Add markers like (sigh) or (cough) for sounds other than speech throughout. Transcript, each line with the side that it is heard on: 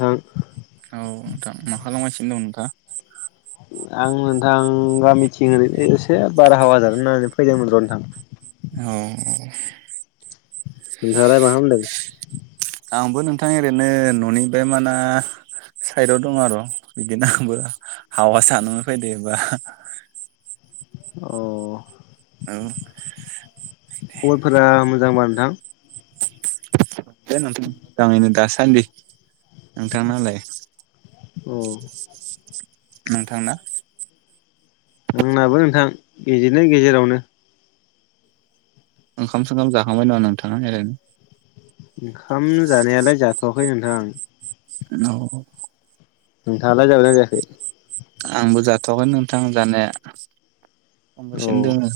left: नोंथां
right: औ नोंथां मा खालामगासिनो दं नोंथाङा?
left: आं नोंथां गामिथिं ऐरैनो एसे बारहावा जानो होननानै फैदोंमोन र' नोंथां।
right: औ।
left: नोंथाङालाय मा खामदो?
right: आंबो नोंथां ओरैनो न'निफ्राय माना साइदाव दं आरो बिदिनो आंबो हावा जानो फैदोबा।
left: औ।
right: ओं।
left: खबरफोरा मोजांबा नोंथां।
right: (unintelligible) दासान्दि नोंथांनालाय?
left: औ।
right: नोंथांना?
left: आंनाबो नोंथां इदिनो गेजेरावनो।
right: ओंखाम सोंखाम जाखांबाय नामा नोंथां एरैनो?
left: ओंखाम जानायालाय जाथ'वाखै नोंथां।
right: औ।
left: नोंथाङालाय जादोंबाय ना जायाखै?
right: आंबो जाथ'वाखै नोंथां जानाया।
left: औ
right: थांगासिनो दोङो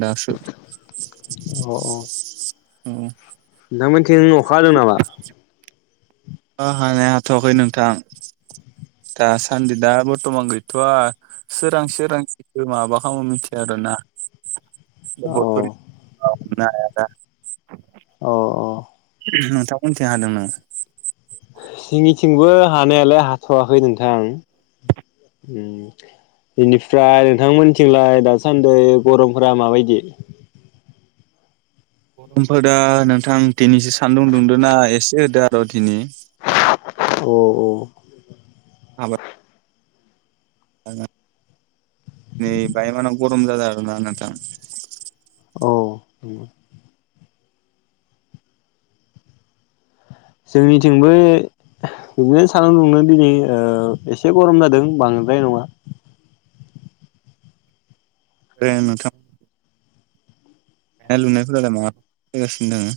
right: दासो (inaudible) उम।
left: नोंथां मोननिथिं अखा हादों नामा?
right: अखा हानाया हाथ'वाखै नोंथां। दासान्दि दा बरथ'मान गैथ'वा सोरांसि सोरांसि माबा खामो मिथिया। रो ना।
left: (inaudible)
right: (unintelligible)
left: औ औ।
right: (unintelligible) नोंथांमोननिथि हादों नो।
left: जोंनिथिंबो हानायालाय हाथ'वाखै नोंथां। उम बेनिफ्राय नोंथांमोनथिंलाय दासान्दै गरमफोरा माबायदि?
right: (unintelligible) दा नोंथां दिनैसो सान्दुं दुंदो ना एसे दा दिनि।
left: (unintelligible) औ औ।
right: आबा (unintelligible) नै बायमानाव गरम जादों आरोना नोंथां।
left: औ उम। जोंनिथिंबो बिदिनो सानदुं दुंदों दिनै ओ एसे गरम जादों बांद्राय नङा।
right: ए नोंथां। (unintelligible) फैगासिनो दों।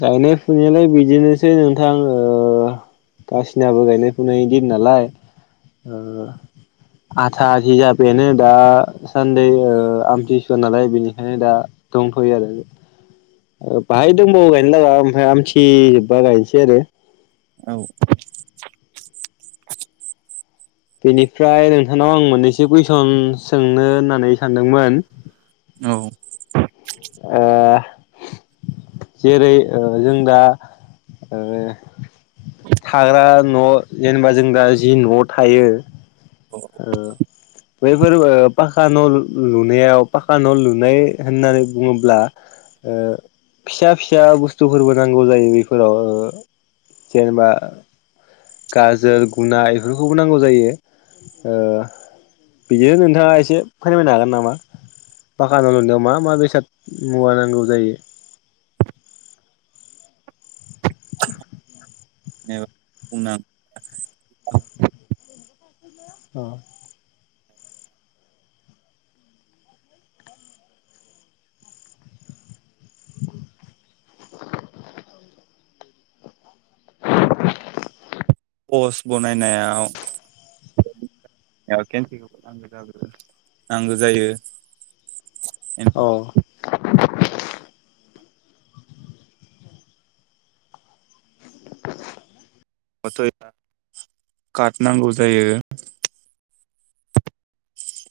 left: गायनाय फुनायालाय बिदिनोसै नोंथां ओ आसिनाबो गायनाय फुनाय दिन नालाय ओ आथा आथि जाबायानो दा सान्दै ओ आमथिसुवा नालाय बेनिखायनो दा दंथ'यो आरो। ओ बाहाय दंबावो गायनो लागा ओमफाय आमथि बायबा गायनोसै आरो।
right: औ (inaudible)
left: बेनिफ्राय नोंथांनाव आं मोननैसो कुइसन सोंनो होननानै सानदोंमोन।
right: औ।
left: ओ जेरै ओ जों दा ओ थाग्रा न' जेनेबा जों दा जि न'आव थायो ओ बैफोरबो पाखा न' लु लुनायाव पाखा न' लुनाय होननानै बुङोब्ला ओ फिसा फिसा बुस्थुफोरबो नांगौ जायो बैफोराव ओ जेनेबा गाजोल गुना इफोरखौबो नांगौ जायो। ओ बिदिनो नोंथाङा एसे फोरमायनो हागोन नामा? पाखा न' लुनायाव मा मा बेसाद मुवा नांगौ जायो?
right: औ बुंना (inaudible)
left: अ। (inaudible)
right: पस्ट बनायनायाव एयाव केन्थिखौबो नांगो जाग्रो नांगो जायो।
left: औ (inaudible)
right: (unintelligible) काट नांगौ जायो।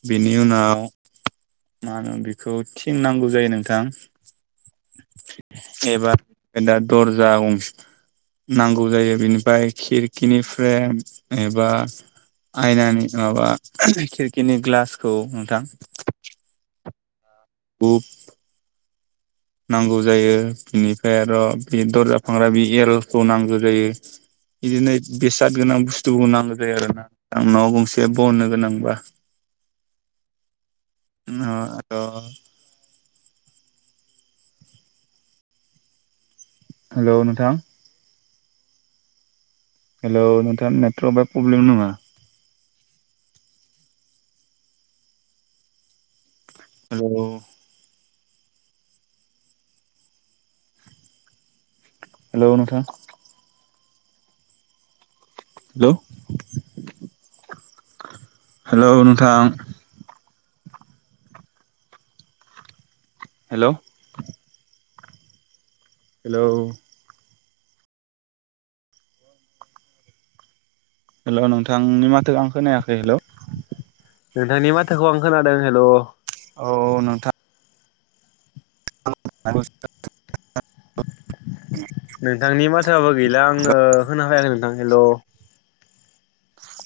right: बेनि उनाव मा होनो बिखौ थिं नांगौ जायो नोंथां। एबार दा दर्जा गंस नांगौ जायो बिनिफाय खिरखिनि फ्रेम एबा आयनानि माबा (unintelligible) खिरखिनि ग्लासखौ नोंथां। हुब। नांगौ जायो बिनिफ्राय आर' बि दरजा फांग्रा बि एलखौ नांगौ जायो। बिदिनो बेसाद गोनां बुस्थुफोरखौ नांगौ जायो आरो ना आं न' गंसे बननो गोनांबा
left: (inaudible)
right: (unintelligible) हेलौ नोंथां। हेल' नोंथां नेट्रबा पब्लेम नामा? हेलौ हेलौ नोंथां। हेलौ हेलौ नोंथां। हेलौ हेलौ हेलौ' नोंथां नि माथो आं खोनायाखै, हेलौ
left: नोंथांनि माथोखौ आं खोनादों हेलौ।
right: औ औ नोंथां (inaudible)
left: नोंथांनि माथोआबो गैला आङो खोनाफैयाखै नोंथां हेलौ।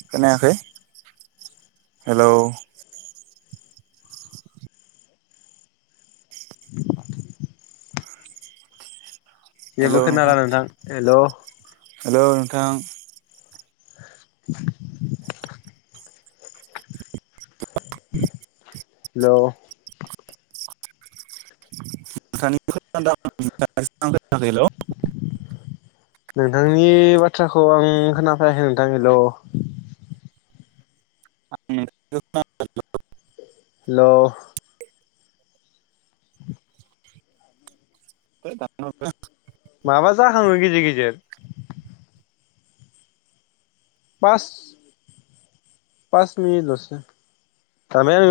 right: खोनायाखै हेलौ।
left: (inaudible) जेबो
right: हेलौ नोंथां
left: खोनाला हेल'
right: हेलौ नोंथां।
left: (inaudible) हेलौ
right: (unintelligible) (unintelligible) हेलौ
left: नि बाथ्राखौ आं खोनाफायाखै नोंथां हेलौ
right: आं (unintelligible)
left: हेलौ
right: है दानना हरबाय आं।
left: माबा जाखाङो गेजेर गेजेर बास पास मिनिट लसै (unintelligible)